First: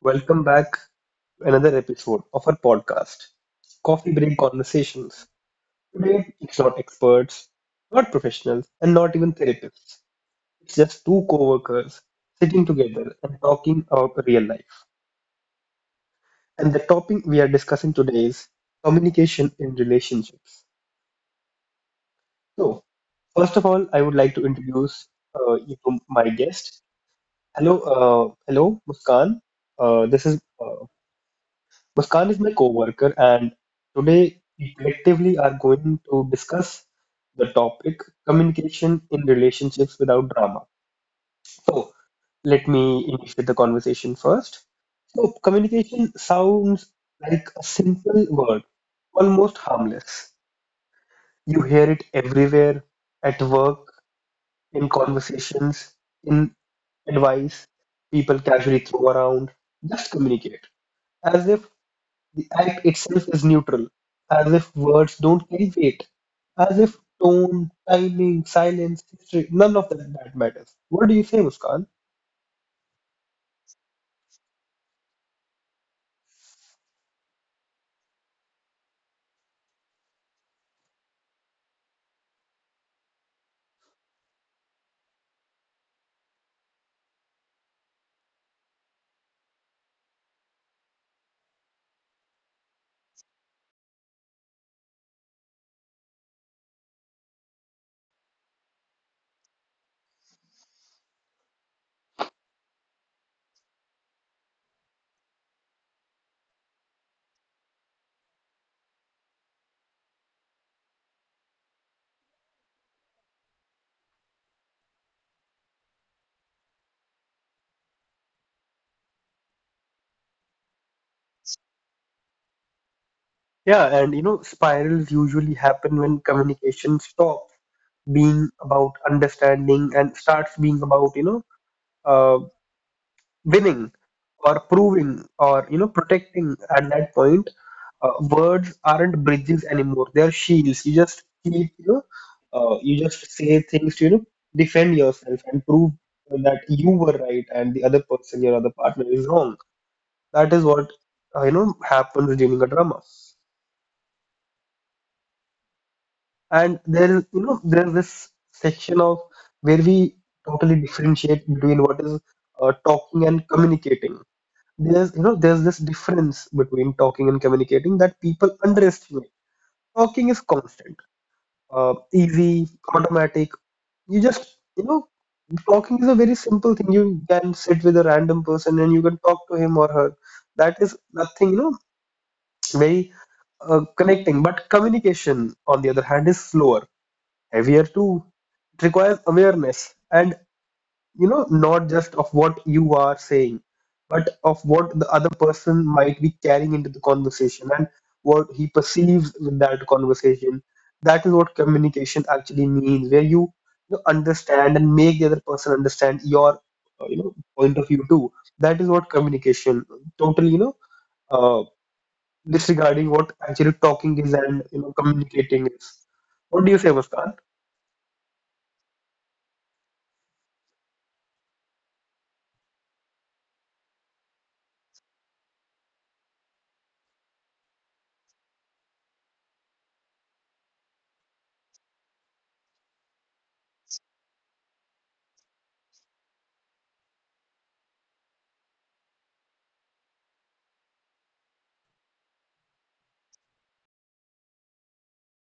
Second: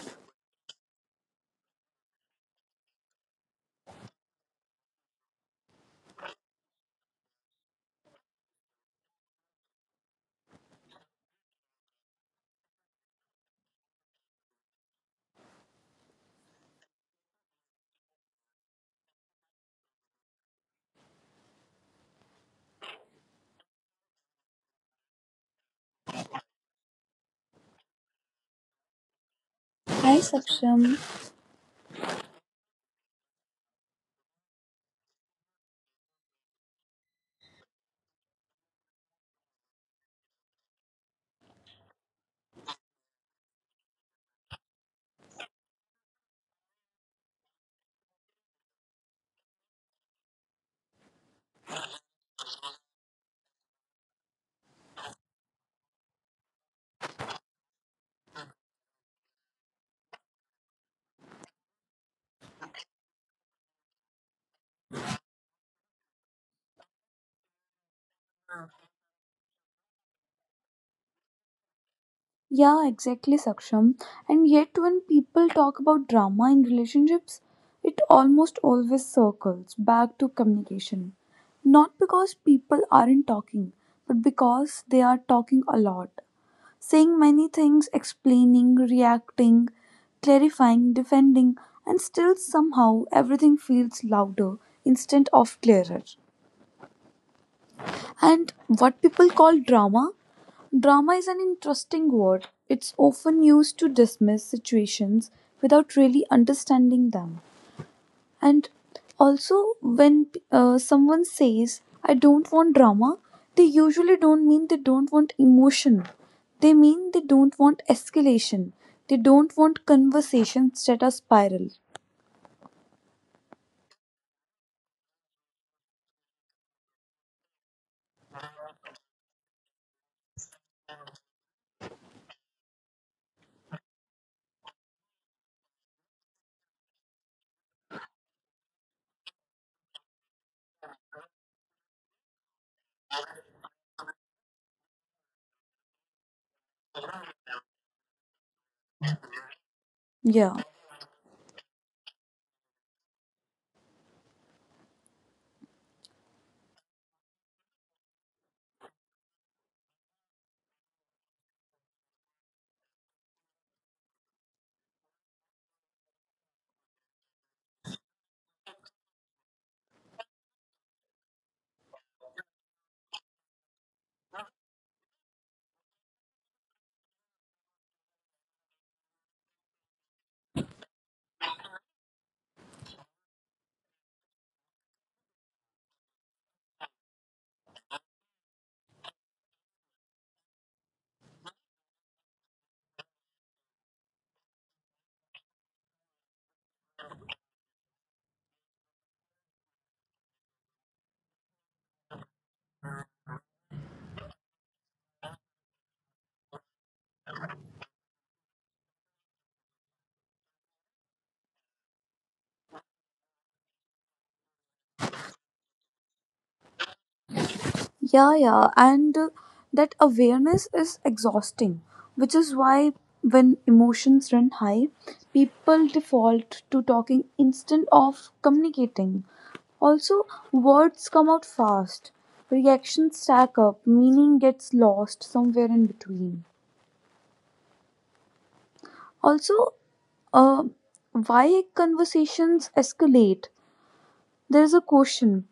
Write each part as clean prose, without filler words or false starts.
Welcome back to another episode of our podcast, Coffee Break Conversations. Today, it's not experts, not professionals, and not even therapists. It's just two co workers sitting together and talking about real life. And the topic we are discussing today is communication in relationships. So, first of all, I would like to introduce you to my guest. Hello, Muskan. Hi This is Saksham. Muskan is my coworker, and today we collectively are going to discuss the topic communication in relationships without drama. So let me initiate the conversation first. So communication sounds like a simple word, almost harmless. You hear it everywhere, at work, in conversations, in advice people casually throw around. Just communicate, as if the act itself is neutral, as if words don't carry weight, as if tone, timing, silence, history, none of that matters. What do you say, Muskan? Yeah, exactly Saksham. And yet when people talk about drama in relationships, it almost always circles back to communication. Not because people aren't talking, but because they are talking a lot. Saying many things, explaining, reacting, clarifying, defending, and still somehow everything feels louder instead of clearer. And what people call drama? Drama is an interesting word. It's often used to dismiss situations without really understanding them. And also, when someone says, I don't want drama, they usually don't mean they don't want emotion. They mean they don't want escalation. They don't want conversations that are spiral. Yeah, and you know, spirals usually happen when communication stops being about understanding and starts being about, know, winning or proving, or protecting. At that point, words aren't bridges anymore, they're shields. You just keep you know uh, you just say things to defend yourself and prove that you were right and the other person your other partner is wrong. That Yeah. is what happens during a drama. And there is you know there's this section of where we totally differentiate between what is talking and communicating. There's this difference between talking and communicating that people underestimate. Talking is constant, easy, automatic. You just, you know, Talking is a very simple thing. You can sit with a random person and you can talk to him or her. That is nothing, very connecting. But communication, on the other hand, is slower, heavier too. It requires awareness, and not just of what you are saying, but of what the other person might be carrying into the conversation and what he perceives with that conversation. That is what communication actually means, where you understand and make the other person understand your point of view too. That is what communication totally, uh, disregarding what actually talking is and communicating is. What do you say, Muskan? Yeah, yeah, and that awareness is exhausting, which is why when emotions run high, people default to talking instead of communicating. Also, words come out fast, reactions stack up, meaning gets lost somewhere in between. Also, uh, why conversations escalate? There's a question.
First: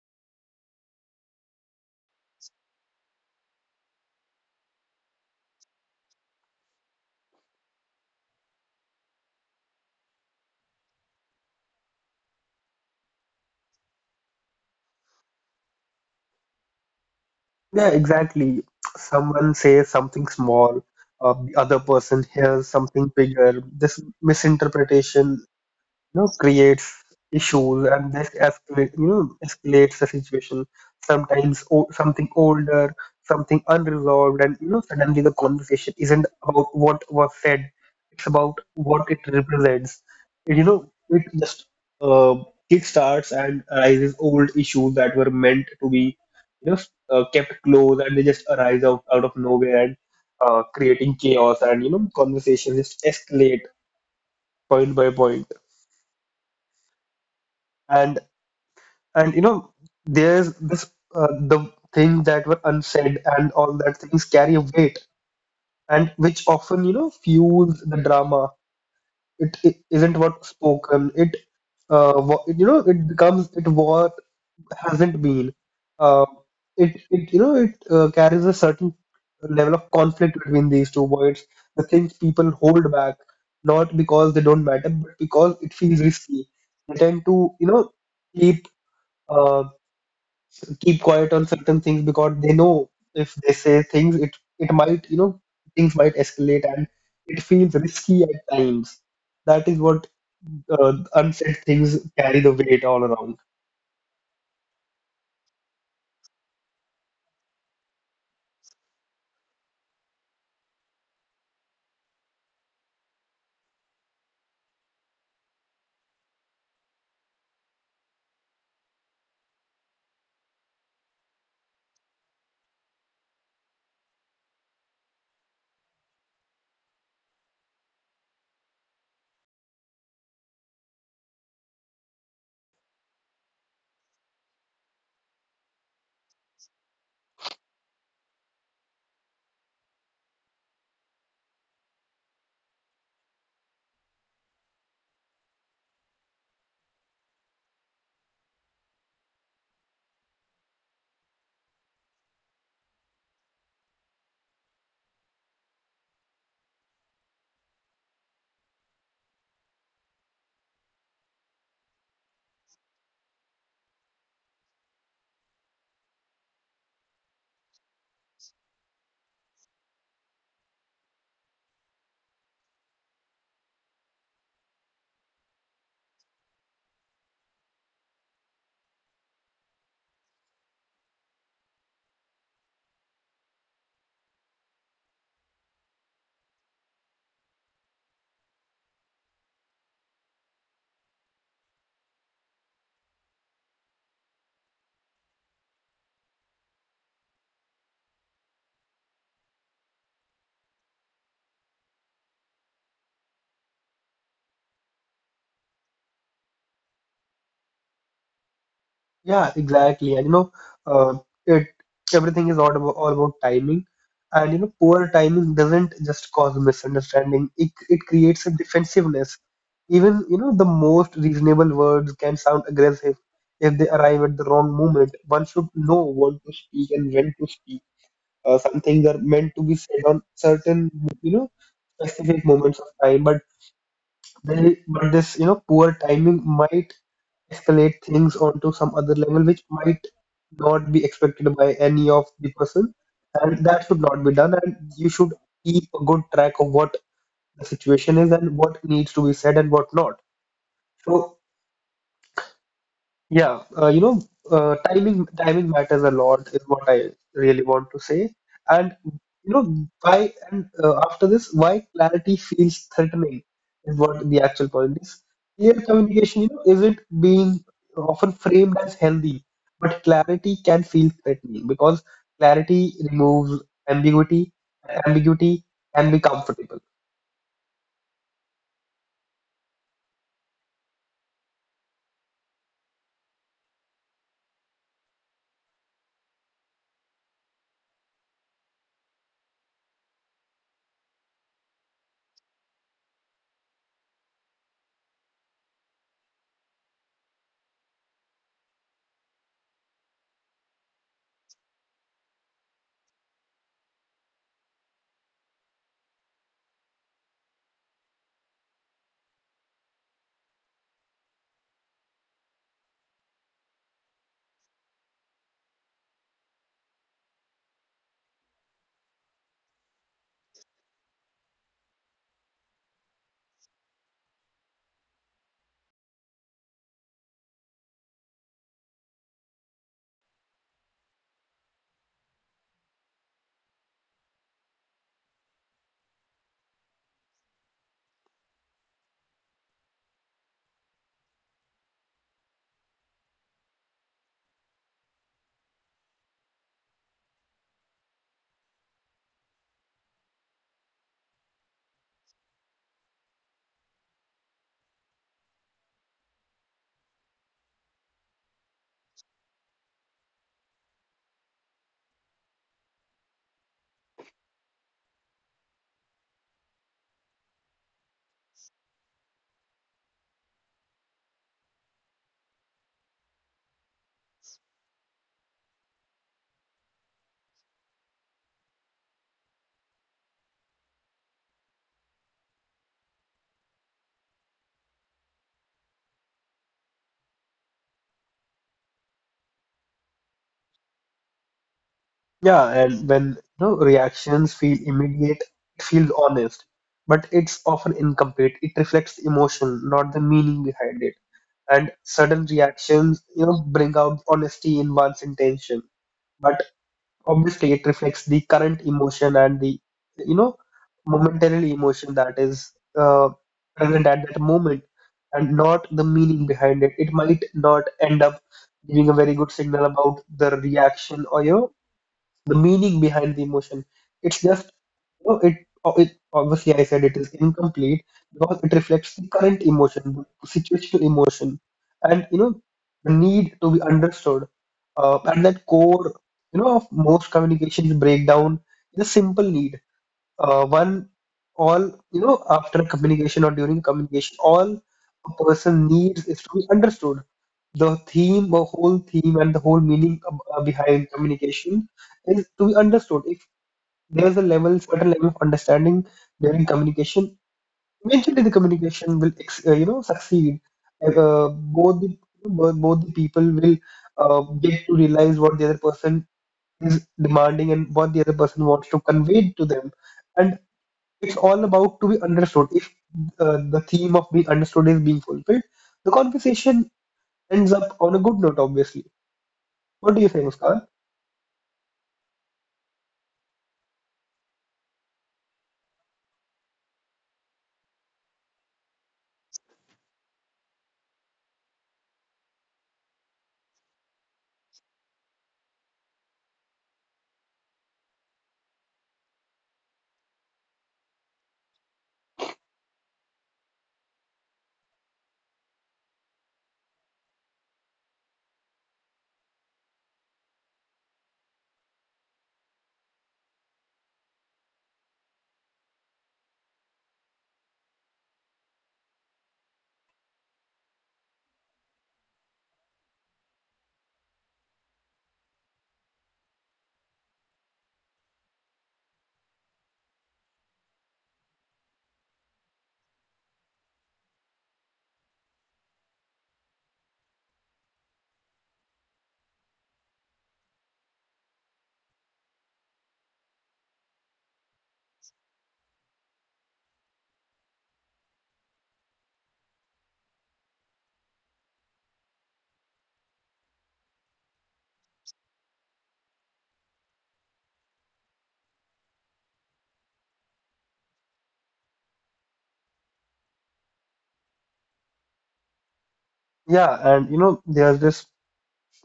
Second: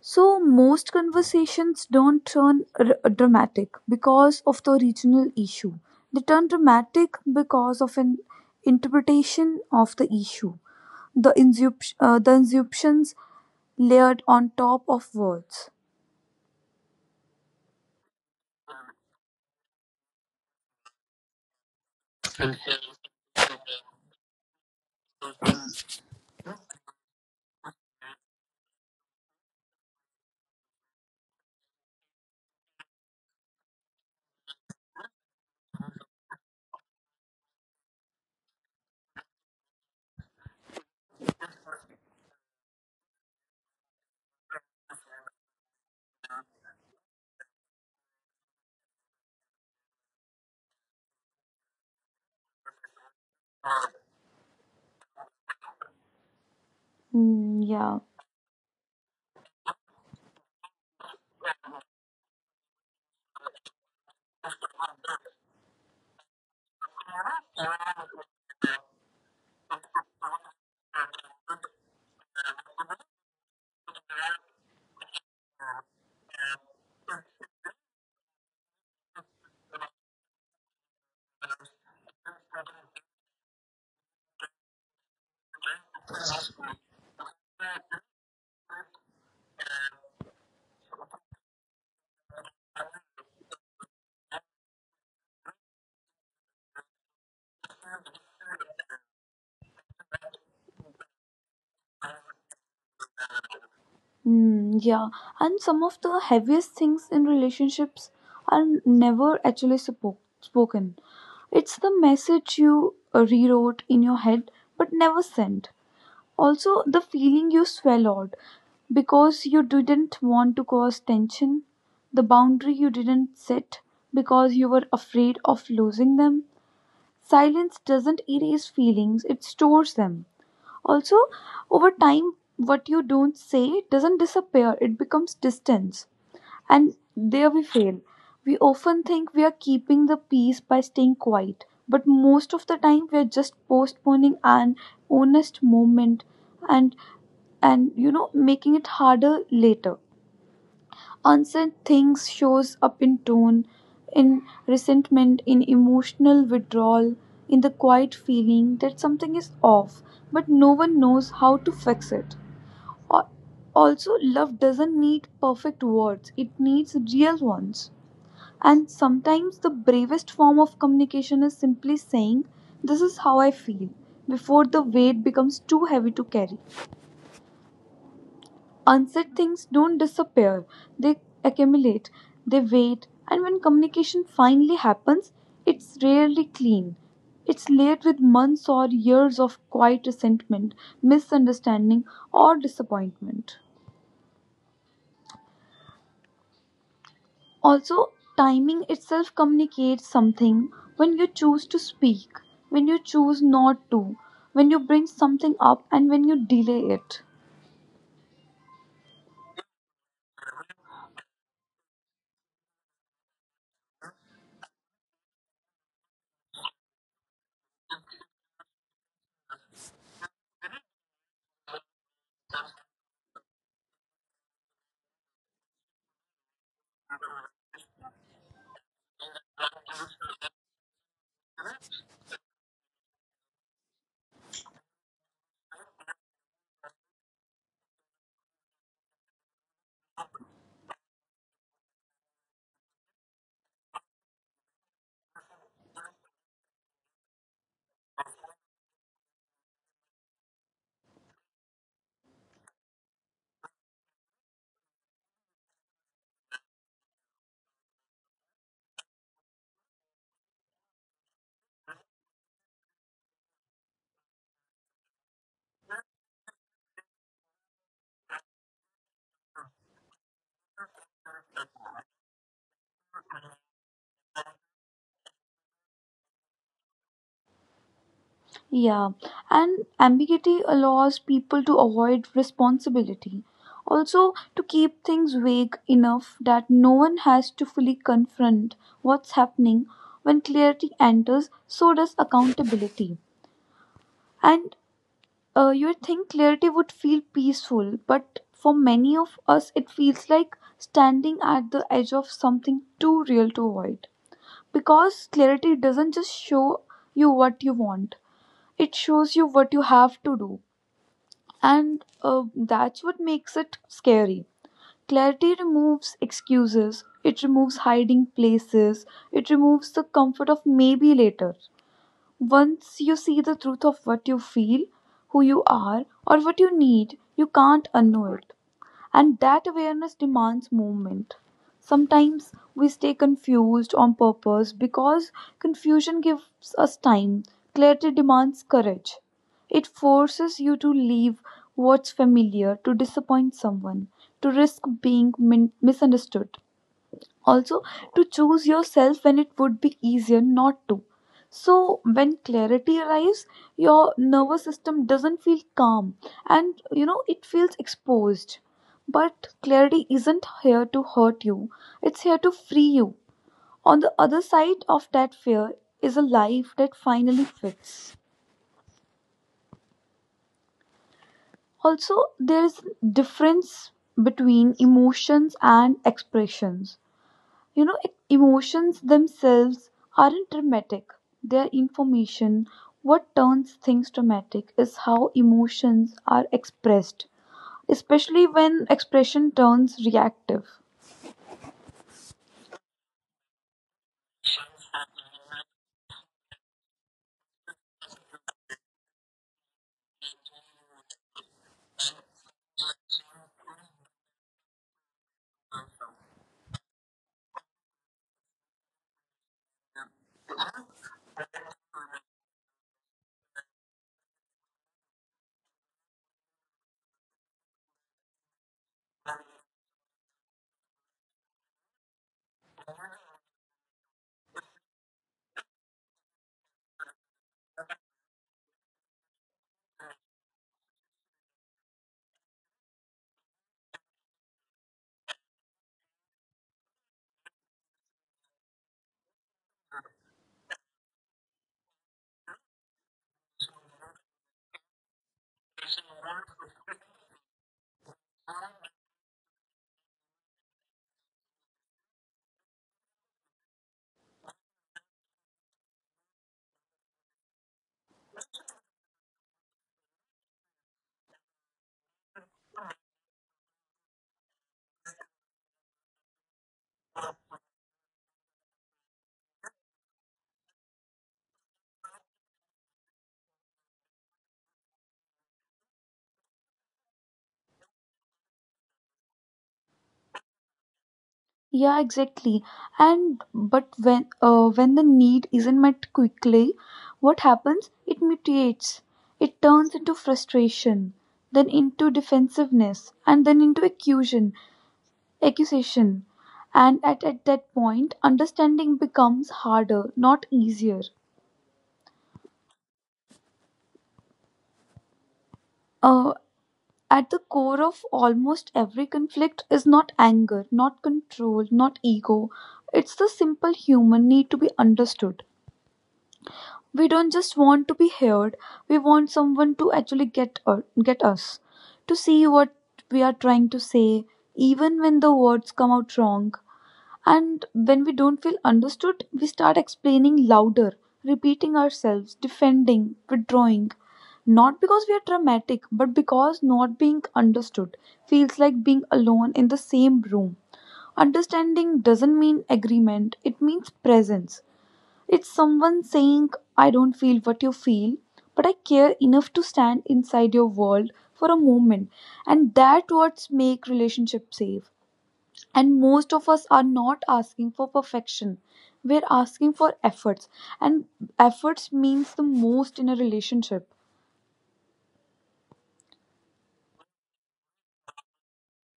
So most conversations don't turn dramatic because of the regional issue. They turn dramatic because of an interpretation of the issue. The inscriptions layered on top of words. Yeah, exactly. Someone says something small, the other person hears something bigger. This misinterpretation, creates issues, and this escalates the situation. Sometimes something older, something unresolved, and suddenly the conversation isn't about what was said, it's about what it represents. It, you know it just uh, kickstarts and arises old issues that were meant to be you know kept close, and they just arise out of nowhere, and creating chaos, and conversations just escalate point by point. Mm, yeah, And and there's this uh, the things that were unsaid, and all that things carry a weight, and which often fuels the drama. It isn't what spoken, it what, you know it becomes it what hasn't been uh, it it you know it carries a certain level of conflict between these two words. The things people hold back, not because they don't matter, but because it feels risky. They tend to keep uh quiet on certain things because they know if they say things, it might, you know, things might escalate and it feels risky at times. That is what unsaid things carry the weight all around. mm, yeah. And some of the heaviest things in relationships are never actually spoken. It's the message you rewrote in your head but never sent. Also, the feeling you swallowed because you didn't want to cause tension, the boundary you didn't set because you were afraid of losing them. Silence doesn't erase feelings, it stores them. Also, over time, what you don't say doesn't disappear, it becomes distance. And there we fail. We often think we are keeping the peace by staying quiet, but most of the time we are just postponing an honest moment, and and you know, making it harder later. Unsaid things shows up in tone, in resentment, in emotional withdrawal, in the quiet feeling that something is off but no one knows how to fix it. Al- Also, love doesn't need perfect words, it needs real ones, and sometimes the bravest form of communication is simply saying, this is how I feel, before the weight becomes too heavy to carry. Unsaid things don't disappear, they accumulate, they wait, and when communication finally happens, it's rarely clean. It's layered with months or years of quiet resentment, misunderstanding, or disappointment. Also, timing itself communicates something: when you choose to speak, when you choose not to, when you bring something up, and when you delay it. Yeah, exactly. And you know, uh, it everything is all about timing. And, poor timing doesn't just cause misunderstanding. It creates a defensiveness. Even, the most reasonable words can sound aggressive if they arrive at the wrong moment. One should know what to speak and when to speak. Some things are meant to be said on certain, you know, specific moments of time, but this poor timing might escalate things onto some other level, which might not be expected by any of the person, and that should not be done. And you should keep a good track of what the situation is and what needs to be said and what not. So yeah, timing matters a lot is what I really want to say. And you know, why and after this, why clarity feels threatening is what the actual point is. Clear communication, isn't being often framed as healthy, but clarity can feel threatening because clarity removes ambiguity. Ambiguity can be comfortable. Yeah, and ambiguity allows people to avoid responsibility. Also, to keep things vague enough that no one has to fully confront what's happening. When clarity enters, so does accountability. And you would think clarity would feel peaceful, but for many of us, it feels like standing at the edge of something too real to avoid. Because clarity doesn't just show you what you want, it shows you what you have to do, and that's what makes it scary. Clarity removes excuses, it removes hiding places, it removes the comfort of maybe later. Once you see the truth of what you feel, who you are, or what you need, you can't unknow it, and that awareness demands movement. Sometimes we stay confused on purpose because confusion gives us time. Clarity demands courage. It forces you to leave what's familiar, to disappoint someone, to risk being misunderstood, also to choose yourself when it would be easier not to. So, when clarity arrives, your nervous system doesn't feel calm, and you know, it feels exposed. But clarity isn't here to hurt you, it's here to free you. On the other side of that fear is a life that finally fits. Also, there is difference between emotions and expressions. You know, emotions themselves aren't dramatic, they're information. What turns things dramatic is how emotions are expressed, especially when expression turns reactive. Yeah, and when reactions feel immediate, it feels honest, but it's often incomplete. It reflects emotion, not the meaning behind it. And sudden reactions, bring out honesty in one's intention, but obviously it reflects the current emotion, and the, you know, momentarily emotion that is uh, present at that moment, and not the meaning behind it. It might not end up giving a very good signal about the reaction, or the meaning behind the emotion. It's just, you know, it, it obviously, I said, it is incomplete because it reflects the current emotion, the situational emotion, and, the need to be understood. And that core, of most communications breakdown is a simple need. One all you know After communication or during communication, all a person needs is to be understood. The whole theme and the whole meaning behind communication is to be understood. If there's a level certain level of understanding during communication, eventually the communication will succeed. uh, Both the people will get to realize what the other person is demanding and what the other person wants to convey to them, and it's all about to be understood. If, the theme of being understood is being fulfilled, the conversation ends up on a good note, obviously. What do you think, Muskan? Yeah, exactly. And but when the need isn't met quickly, what happens? It mutates. It turns into frustration, then into defensiveness, and then into accusation. Accusation, and at that point, understanding becomes harder, not easier. Uh, at the core of almost every conflict is not anger, not control, not ego. It's the simple human need to be understood. We don't just want to be heard, we want someone to actually get, get us, to see what we are trying to say, even when the words come out wrong. And when we don't feel understood, we start explaining louder, repeating ourselves, defending, withdrawing. Not because we are dramatic, but because not being understood feels like being alone in the same room. Understanding doesn't mean agreement, it means presence. It's someone saying, I don't feel what you feel, but I care enough to stand inside your world for a moment. And that words make relationships safe, and most of us are not asking for perfection. We're asking for efforts. And efforts means the most in a relationship. Yeah, and there's this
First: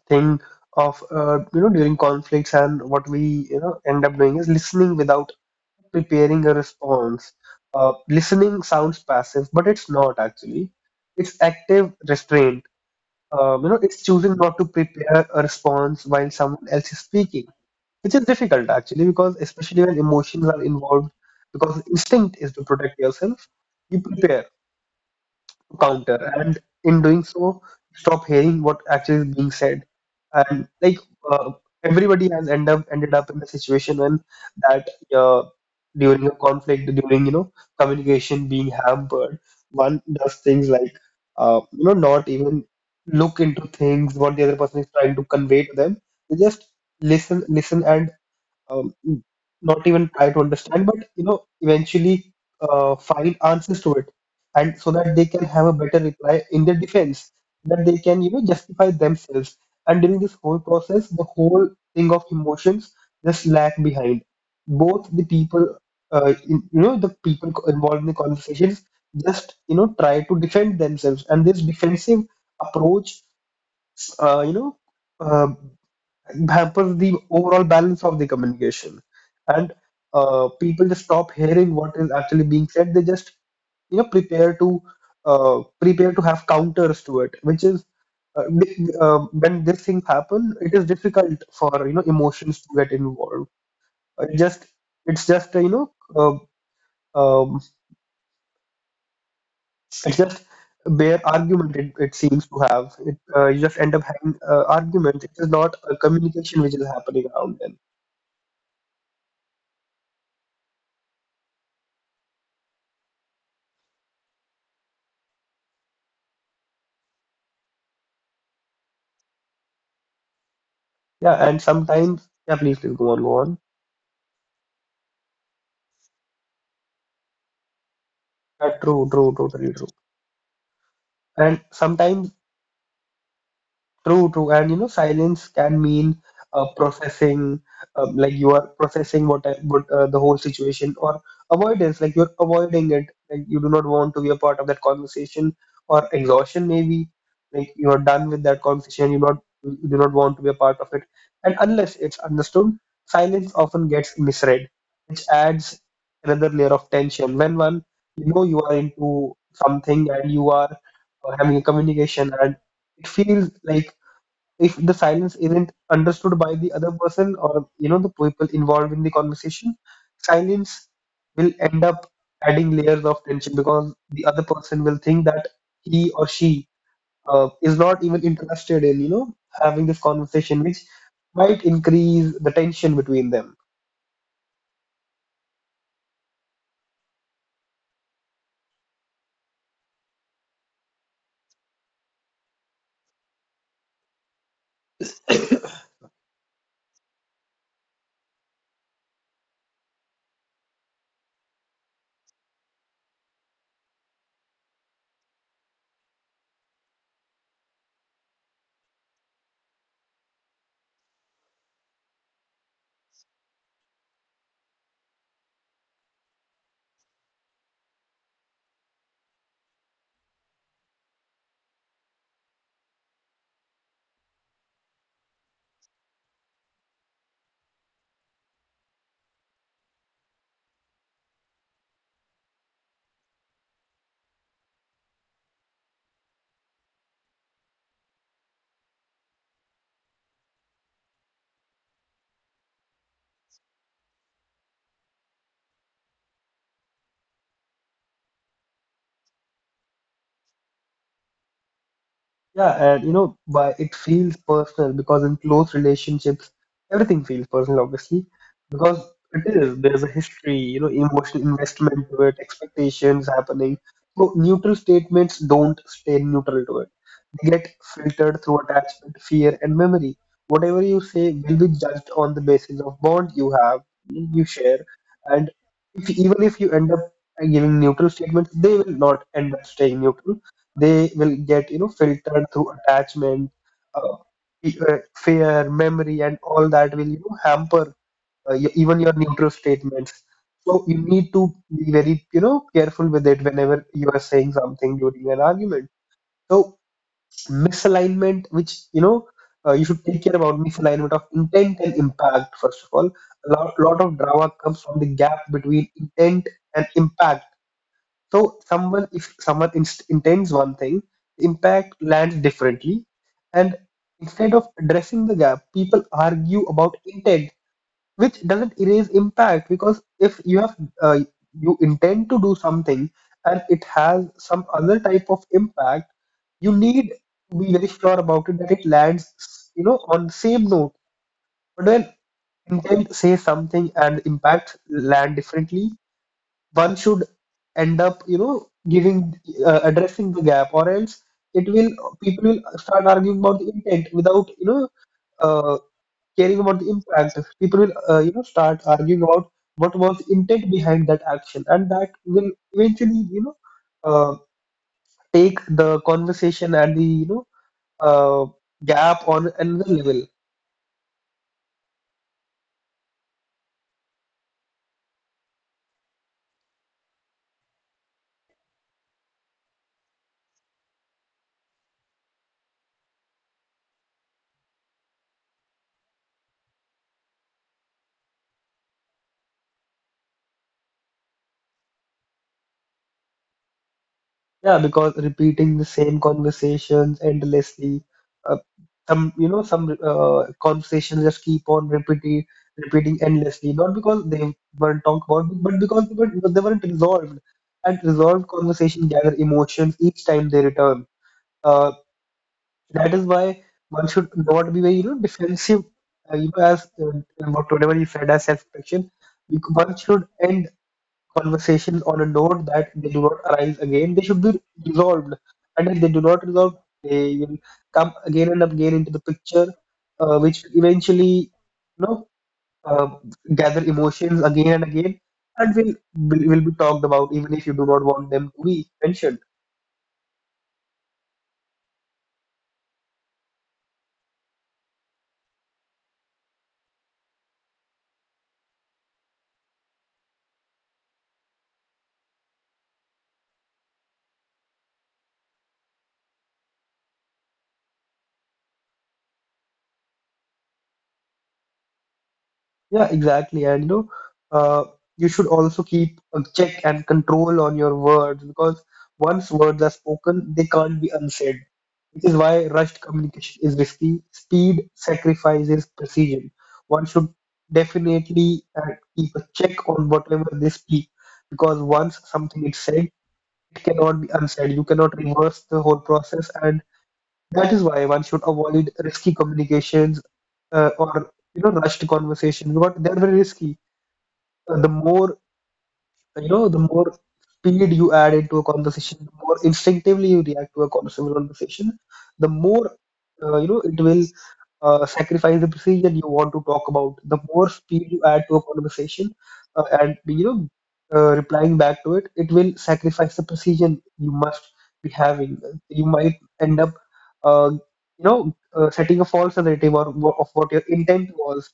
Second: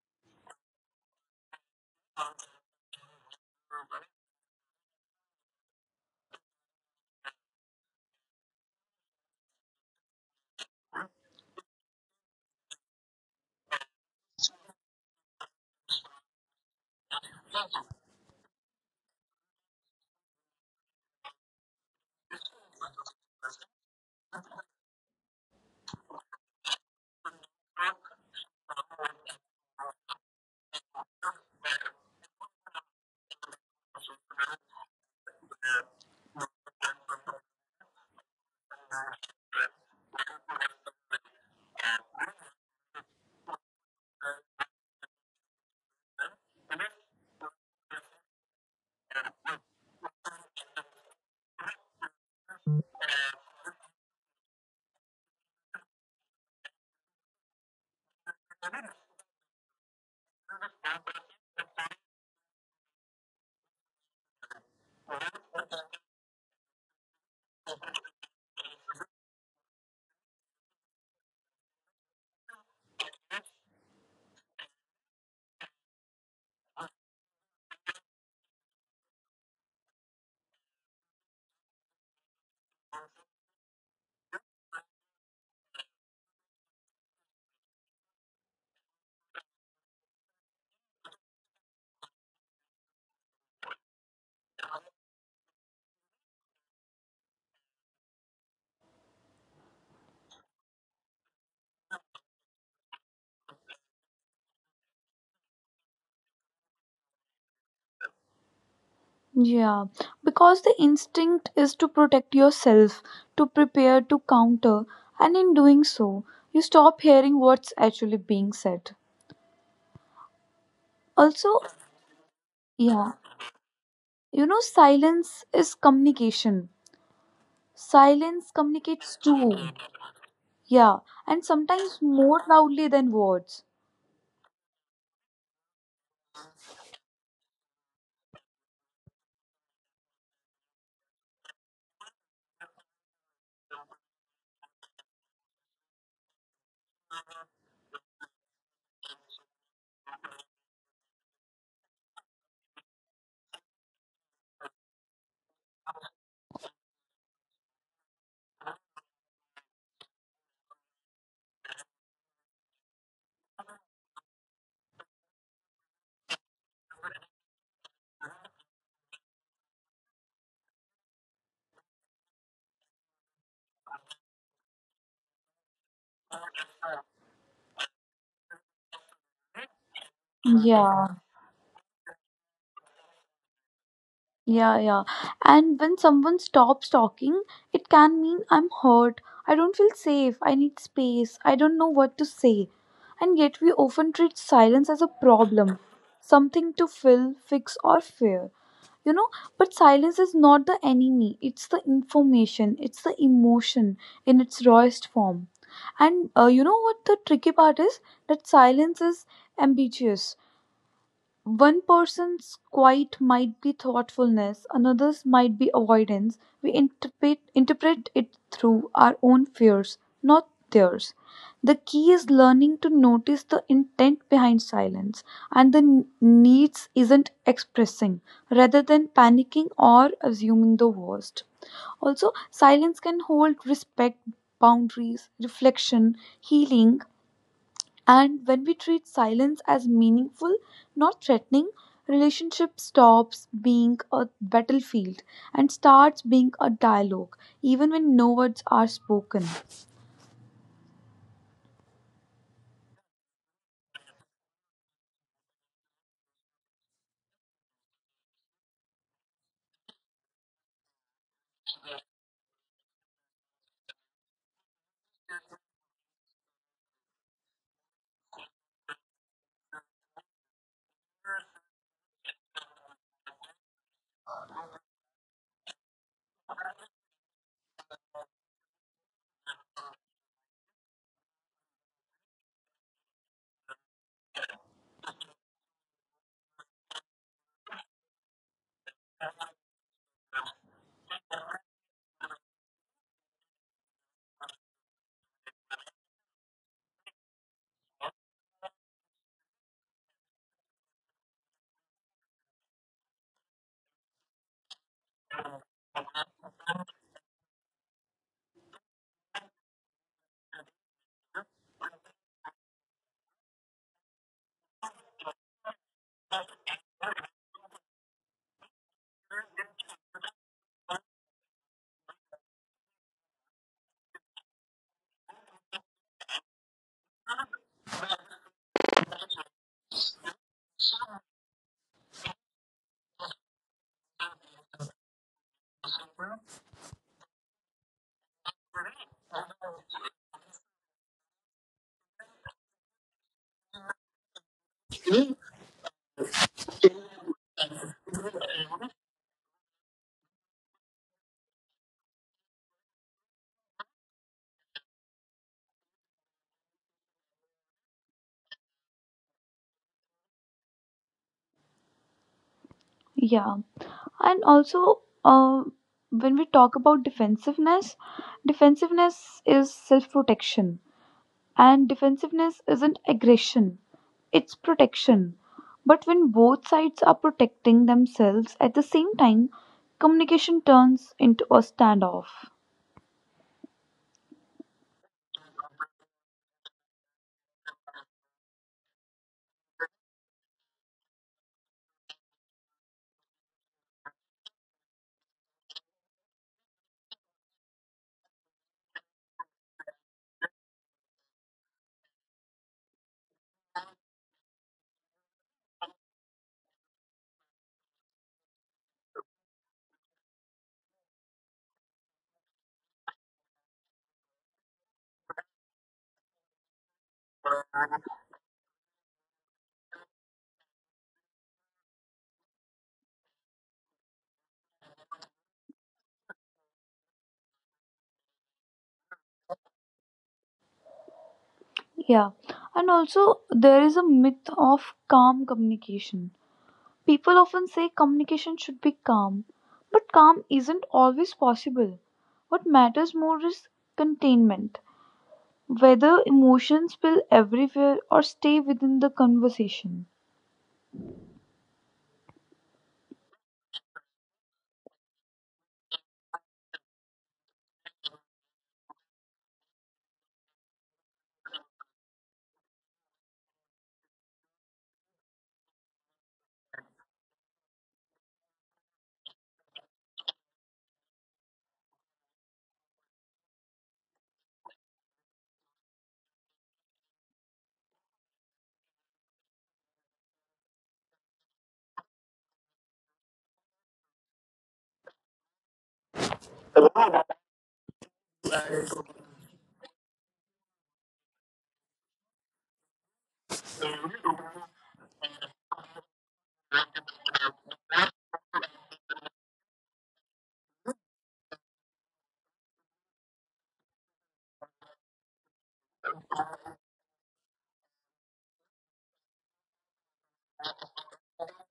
thing of, during conflicts, and what we, end up doing is listening without preparing a response. Listening sounds passive, but it's not actually. It's active restraint. It's choosing not to prepare a response while someone else is speaking, which is difficult actually, because especially when emotions are involved, because instinct is to protect yourself. You prepare to counter, and in doing so, you stop hearing what actually is being said. And like, uh, everybody has ended up in a situation when that uh, during a conflict, during you know communication being hampered, one does things like, not even look into things what the other person is trying to convey to them. They just listen and, um, not even try to understand, but, eventually, find answers to it, and so that they can have a better reply in their defense, that they can, justify themselves. And during this whole process, the whole thing of emotions just lag behind. Both the people, in, you know, the people co- involved in the conversations, just, try to defend themselves, and this defensive approach, uh, you know. uh, hampers the overall balance of the communication, and, people just stop hearing what is actually being said. They just, you know prepare to prepare to have counters to it, which is, uh, di- uh, when these things happen, it is difficult for, emotions to get involved. It just it's just you know uh, um, it's just a bare argument. It seems to have it, You just end up having arguments. It is not a communication which is happening around them. Yeah, because the instinct is to protect yourself, to prepare, to counter, and in doing so, you stop hearing what's actually being said. Yeah, and Also, sometimes, yeah, please, please go yeah, on, go on. you know, silence is communication. Silence Yeah, true, communicates true, too. totally true. Yeah, and And sometimes sometimes more loudly than words. True, true. And, silence can mean, processing, like you are processing what, the whole situation, or avoidance, like you're avoiding it, like you do not want to be a part of that conversation, or exhaustion maybe, like you are done with that conversation, you do not want to be a part of it. And unless it's understood, silence often gets misread, which adds another layer of tension. When one, you are into something and you are having a communication and it feels like if the silence isn't understood by the other person or the people involved in the conversation, silence will end up adding layers of tension because the other person will think that he or she is not even interested in having this conversation, which Yeah. might increase the tension between them. Yeah, yeah. And when someone stops talking, it can mean I'm hurt, I don't feel safe, I need space, I don't know what to say. And yet, we often treat silence as a problem, something to fill, fix, or fear. You know, but silence is not the enemy, it's the information, it's the emotion in its rawest form. And you know what the tricky part is? That silence is ambiguous. One person's quiet might be thoughtfulness, another's might be avoidance. We interpret it through our own fears, not theirs. The key is learning to notice the intent behind silence and the needs isn't expressing rather than panicking or assuming the worst. Also, silence can hold respect, boundaries, reflection, healing, and when we treat silence as meaningful, not threatening, relationship stops being a battlefield and starts being a dialogue, even when no words are spoken. Yeah, and you know, why it feels personal? Because in close relationships, everything feels personal, obviously, because it is. There's a history, you know, emotional investment to it, expectations happening. So neutral statements don't stay neutral to it. They get filtered through attachment, fear, and memory. Whatever you say will be judged on the basis of bond you have, you share, and if, even if you end up giving neutral statements, they will not end up staying neutral. They will get filtered through attachment, uh, fear memory, and all that will hamper even your neutral statements. So you need to be very careful with it whenever you are saying something during an argument. So misalignment, which you should take care about misalignment of intent and impact. First of all, a lot of drama comes from the gap between intent and impact. So someone, if someone inst intends one thing, impact lands differently, and instead of addressing the gap, people argue about intent, which doesn't erase impact. Because if you have uh, you intend to do something and it has some other type of impact, you need to be very sure about it that it lands, you know, on the same note. But when intent says something and impact land differently, one should end up giving addressing the gap, or else it will, people will start arguing about the intent without uh, caring about the impact. People will you know, start arguing about what was the intent behind that action, and that will eventually uh, take the conversation and the uh, gap on another level. Yeah. And also, when we talk about defensiveness, defensiveness is self protection. And defensiveness isn't aggression, it's protection. But when both sides are protecting themselves at the same time, communication turns into a standoff. Yeah, because repeating the same conversations endlessly, uh, some some conversations just keep on repeating, endlessly. Not because they weren't talked about, but because they weren't resolved. And resolved conversations gather emotions each time they return. Uh, that is why one should not be very defensive. You know, as what whatever you said as self-protection, one should end conversation on a note that they do not arise again. They should be resolved, and if they do not resolve, they will come again and again into the picture, which will eventually, you know, uh, gather emotions again and again, and will be talked about even if you do not want them to be mentioned. Yeah, and also there is a myth of calm communication. People often say communication should be calm, but calm isn't always possible. What matters more is containment, whether emotions spill everywhere or stay within the conversation. Yeah, exactly. And you know, uh, you should also keep a check and control on your words, because once words are spoken, they can't be unsaid. Which is why rushed communication is risky. Speed sacrifices precision. One should definitely keep a check on whatever they speak, because once something is said, it cannot be unsaid. You cannot reverse the whole process, and that is why one should avoid risky communications, or you know, rushed conversations, because they're very risky. Uh, the more the more speed you add into a conversation, the more instinctively you react to a conversation, the more you know, it will sacrifice the precision you want to talk about. The more speed you add to a conversation and you know, replying back to it, it will sacrifice the precision you must be having. You might end up setting a false narrative, or of what your intent was,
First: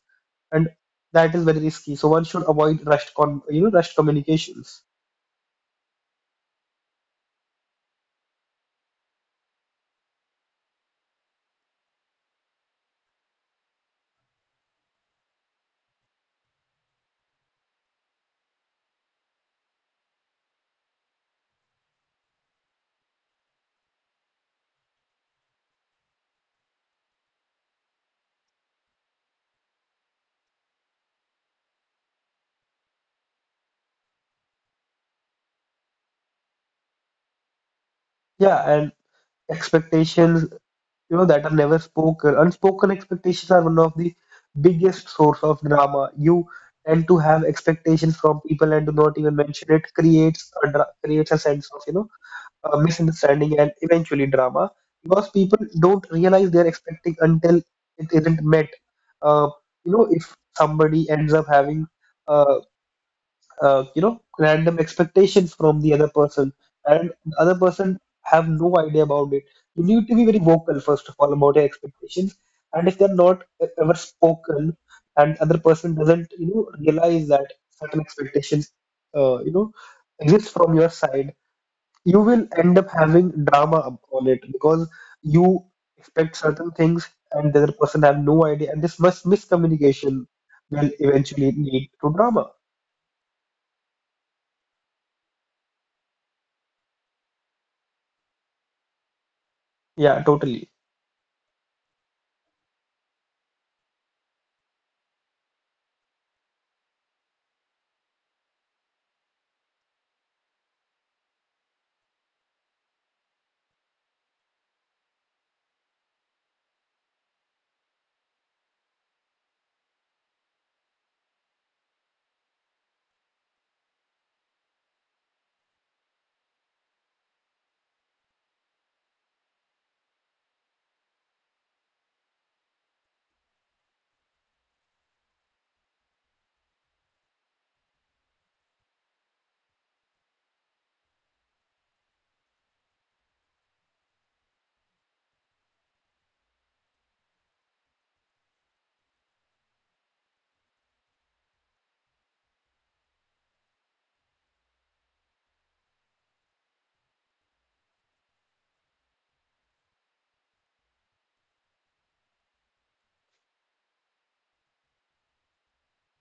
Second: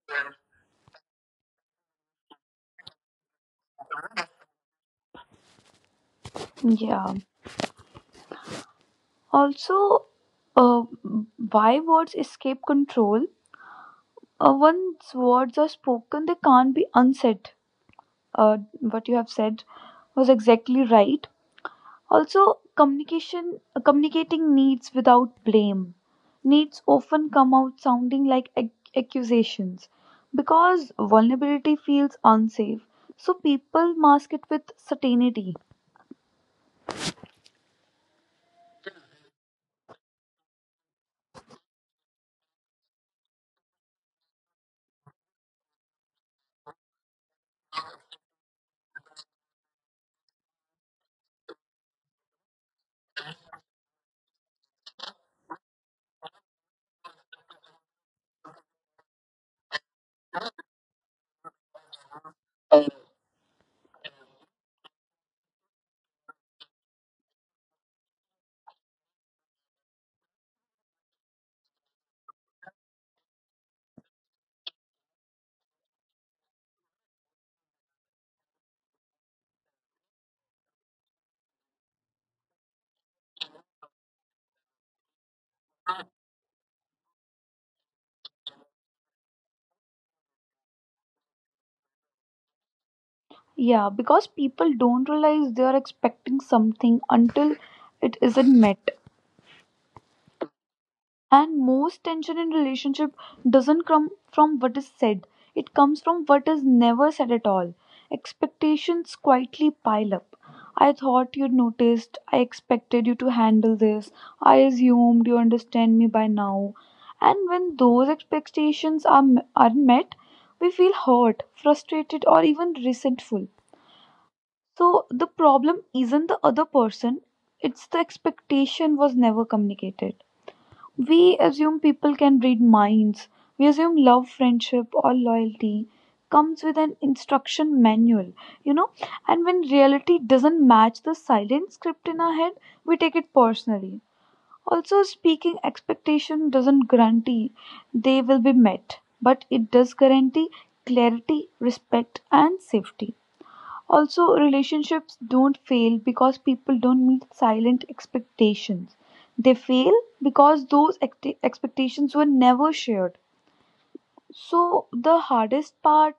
and that is very risky. So one should avoid rushed con you know, rushed communications. Yeah. Also, uh, why words escape control? Once words are spoken, they can't be unsaid. What you have said was exactly right. Also, communication communicating needs without blame. Needs often come out sounding like accusations because vulnerability feels unsafe. So people mask it with certainty. Yeah, and expectations, you know, that are never spoken. Unspoken expectations are one of the biggest source of drama. You tend to have expectations from people and do not even mention it. Creates a creates a sense of misunderstanding and eventually drama, because people don't realize they're expecting until it isn't met. Uh, you know, if somebody ends up having uh, you know, random expectations from the other person, and the other person have no idea about it, you need to be very vocal first of all about your expectations. And if they're not ever spoken, and other person doesn't, you know, realize that certain expectations you know, exist from your side, you will end up having drama on it, because you expect certain things and the other person have no idea, and this miscommunication will eventually lead to drama. Yeah, because people don't realize they are expecting something until it isn't met. Yeah, totally. And most tension in relationship doesn't come from what is said. It comes from what is never said at all. Expectations quietly pile up. I thought you'd noticed. I expected you to handle this. I assumed you understand me by now. And when those expectations aren't met, we feel hurt, frustrated, or even resentful. So the problem isn't the other person, it's the expectation was never communicated. We assume people can read minds. We assume love, friendship, or loyalty comes with an instruction manual, you know. And when reality doesn't match the silent script in our head, we take it personally. Also, speaking expectation doesn't guarantee they will be met, but it does guarantee clarity, respect, and safety. Also, relationships don't fail because people don't meet silent expectations. They fail because those expectations were never shared. So,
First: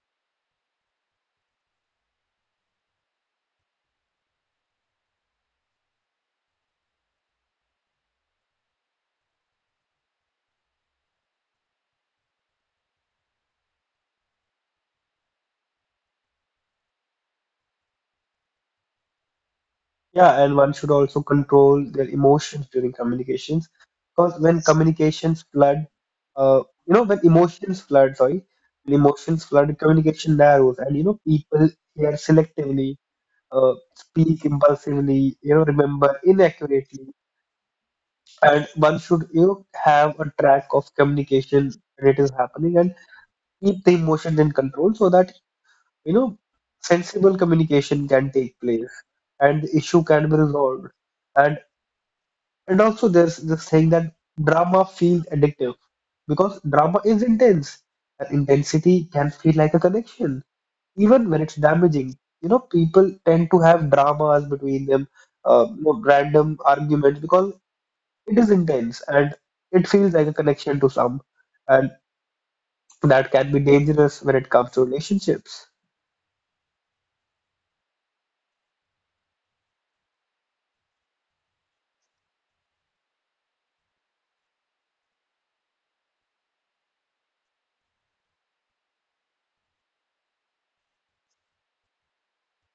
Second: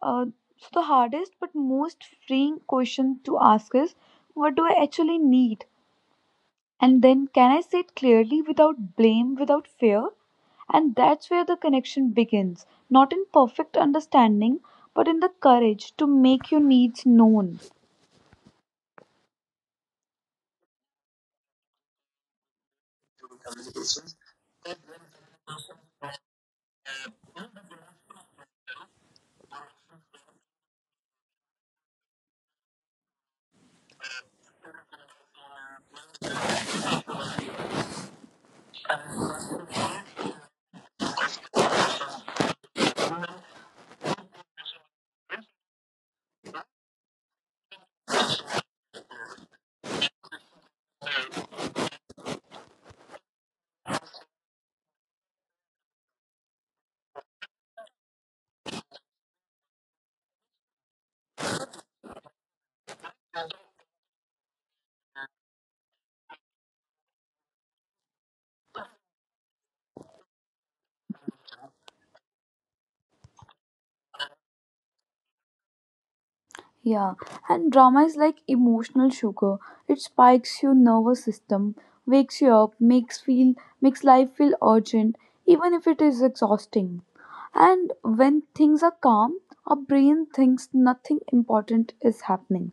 uh, so the hardest but most freeing question to ask is, what do I actually need? And then, can I say it clearly without blame, without fear? And that's where the connection begins, not in perfect understanding, but in the courage to make your needs known. Yeah, and one should also control their emotions during communications, because when communications flood, you know, when emotions flood, sorry, when emotions flood, communication narrows, and you know, people hear selectively, speak impulsively, you know, remember inaccurately, and one should, you know, have a track of communication when it is happening and keep the emotions in control so that, you know, sensible communication can take place and the issue can be resolved. And And also, there's this thing that drama feels addictive, because drama is intense, and intensity can feel like a connection, even when it's damaging. You know, people tend to have dramas between them, you know, random arguments, because it is intense and it feels like a connection to some, and that can be dangerous when it comes to relationships. Yeah, and drama is like emotional sugar. It spikes your nervous system, wakes you up, makes life feel urgent, even if it is exhausting. And when things are calm, our brain thinks nothing important is happening.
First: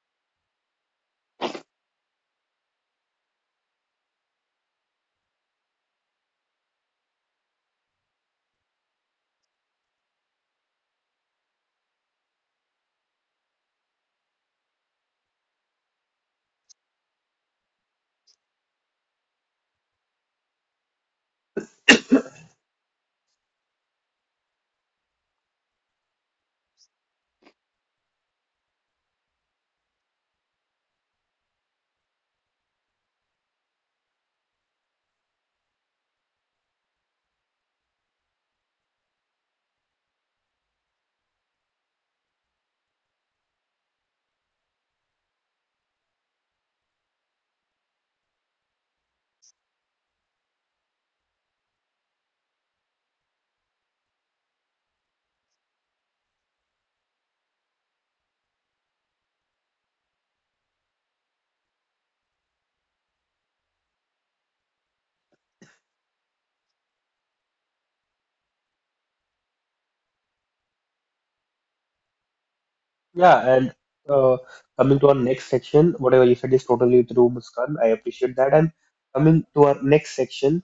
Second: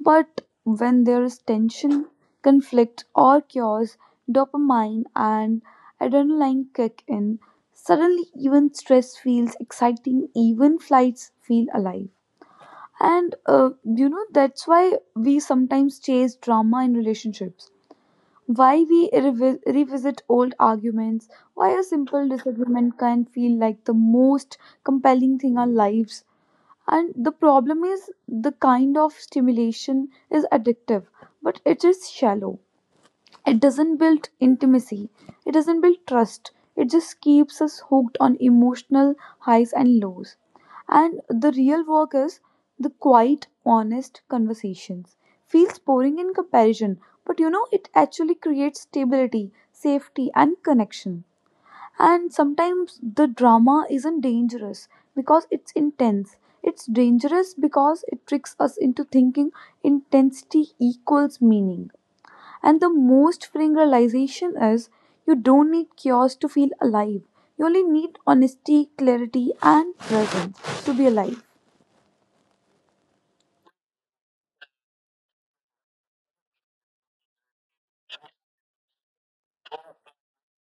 But when there is tension, conflict, or chaos, dopamine and adrenaline kick in. Suddenly, even stress feels exciting, even flights feel alive. And you know, that's why we sometimes chase drama in relationships. Why we revisit old arguments, why a simple disagreement can feel like the most compelling thing in our lives. And the problem is the kind of stimulation is addictive, but it is shallow. It doesn't build intimacy, it doesn't build trust, it just keeps us hooked on emotional highs and lows. And the real work is the quiet, honest conversations. Feels boring in comparison, but you know, it actually creates stability, safety, and connection. And sometimes the drama isn't dangerous because it's intense. It's dangerous because it tricks us into thinking intensity equals meaning. And the most freeing realization is you don't need chaos to feel alive. You only need honesty, clarity, and presence to be alive. Yeah, and uh, coming to our next section, whatever you said is totally true, Muskan. I appreciate that. And coming to our next section,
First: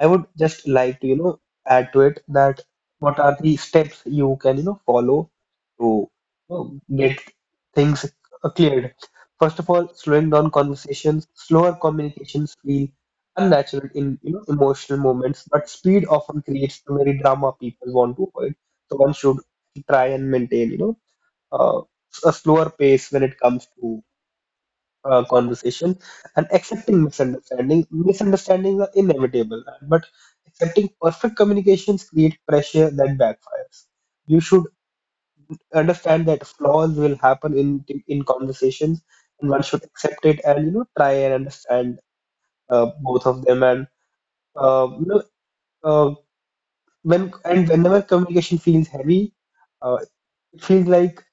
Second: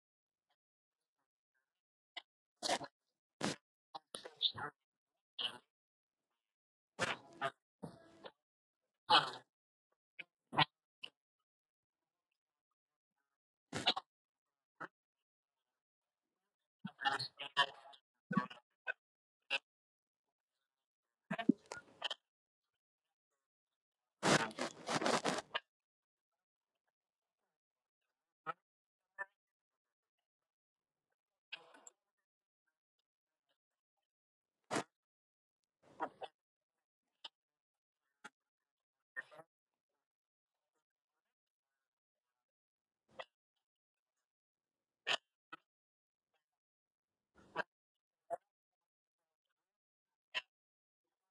I would just like to, you know, add to it that what are the steps you can, you know, follow to you get things cleared. First of all, slowing down conversations. Slower communications feel unnatural in, you know, emotional moments, but speed often creates the very drama people want to avoid. So one should try and maintain, you know, uh, a slower pace when it comes to conversation. And accepting misunderstanding. Misunderstandings are inevitable, but accepting perfect communications create pressure that backfires. You should understand that flaws will happen in conversations, and one should accept it and you know, try and understand both of them. And uh, you know uh, when and whenever communication feels heavy, uh, it feels like,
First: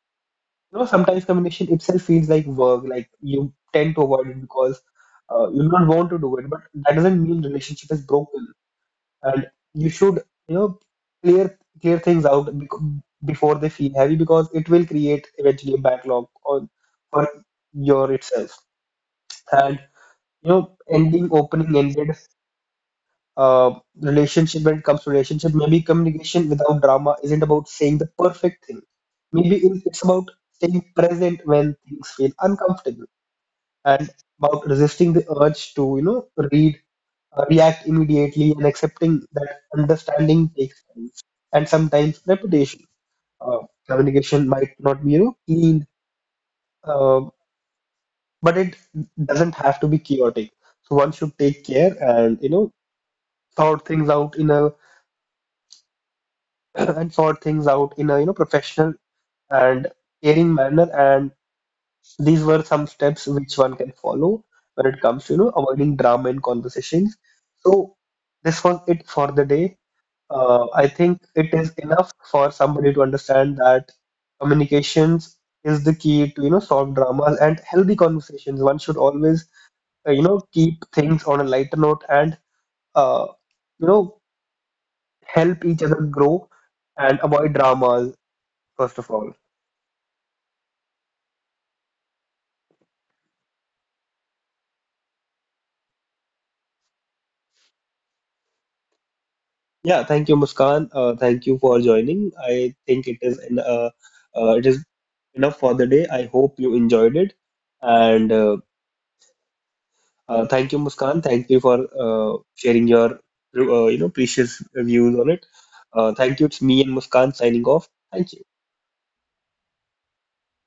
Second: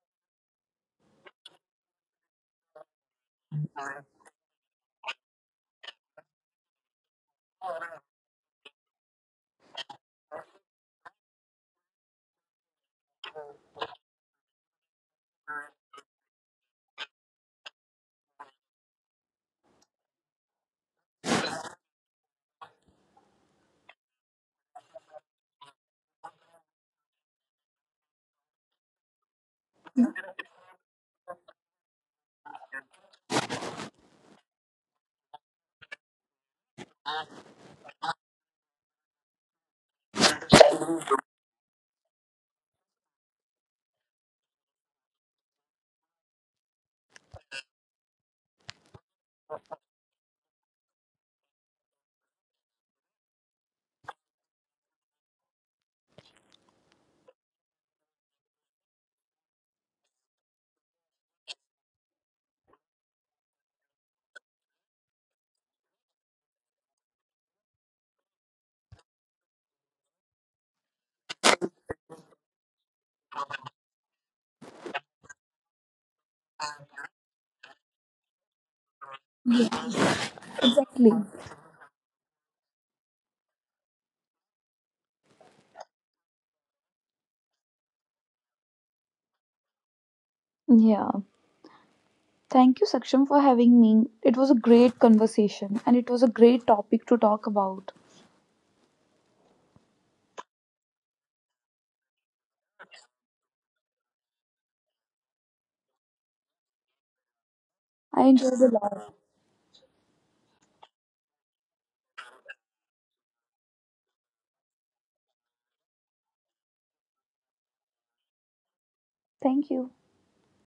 you know, sometimes communication itself feels like work, like you tend to avoid it because you don't want to do it, but that doesn't mean relationship is broken. And you should, you know, clear things out before they feel heavy, because it will create eventually a backlog on for your itself. And you know, ending opening ended uh, relationship, when it comes to relationship, maybe communication without drama isn't about saying the perfect thing. Maybe it's about staying present when things feel uncomfortable, and about resisting the urge to, you know, read react immediately, and accepting that understanding takes time, and sometimes repetition. uh, Communication might not be, you know, clean, uh, but it doesn't have to be chaotic. So one should take care, and you know, sort things out in a and sort things out in a, you know, professional and caring manner. And these were some steps which one can follow when it comes to, you know, avoiding drama in conversations. So this was it for the day. I think it is enough for somebody to understand that communications is the key to, you know, solve dramas. And healthy conversations, one should always Yeah, you know, keep exactly. things on a lighter note, and uh, you know, help each other grow and avoid dramas first of all. Yeah. Thank you, Saksham, for having me. It was a great conversation and it was a great topic to talk about. Yeah, thank you, Muskan. Thank you for joining. I think it is it is enough for the day. I hope you enjoyed it, I and enjoyed a lot. Thank you, Muskan. Thank you for sharing your you know, precious views on it. Thank you. It's me and Muskan signing off. Thank you. Thank you.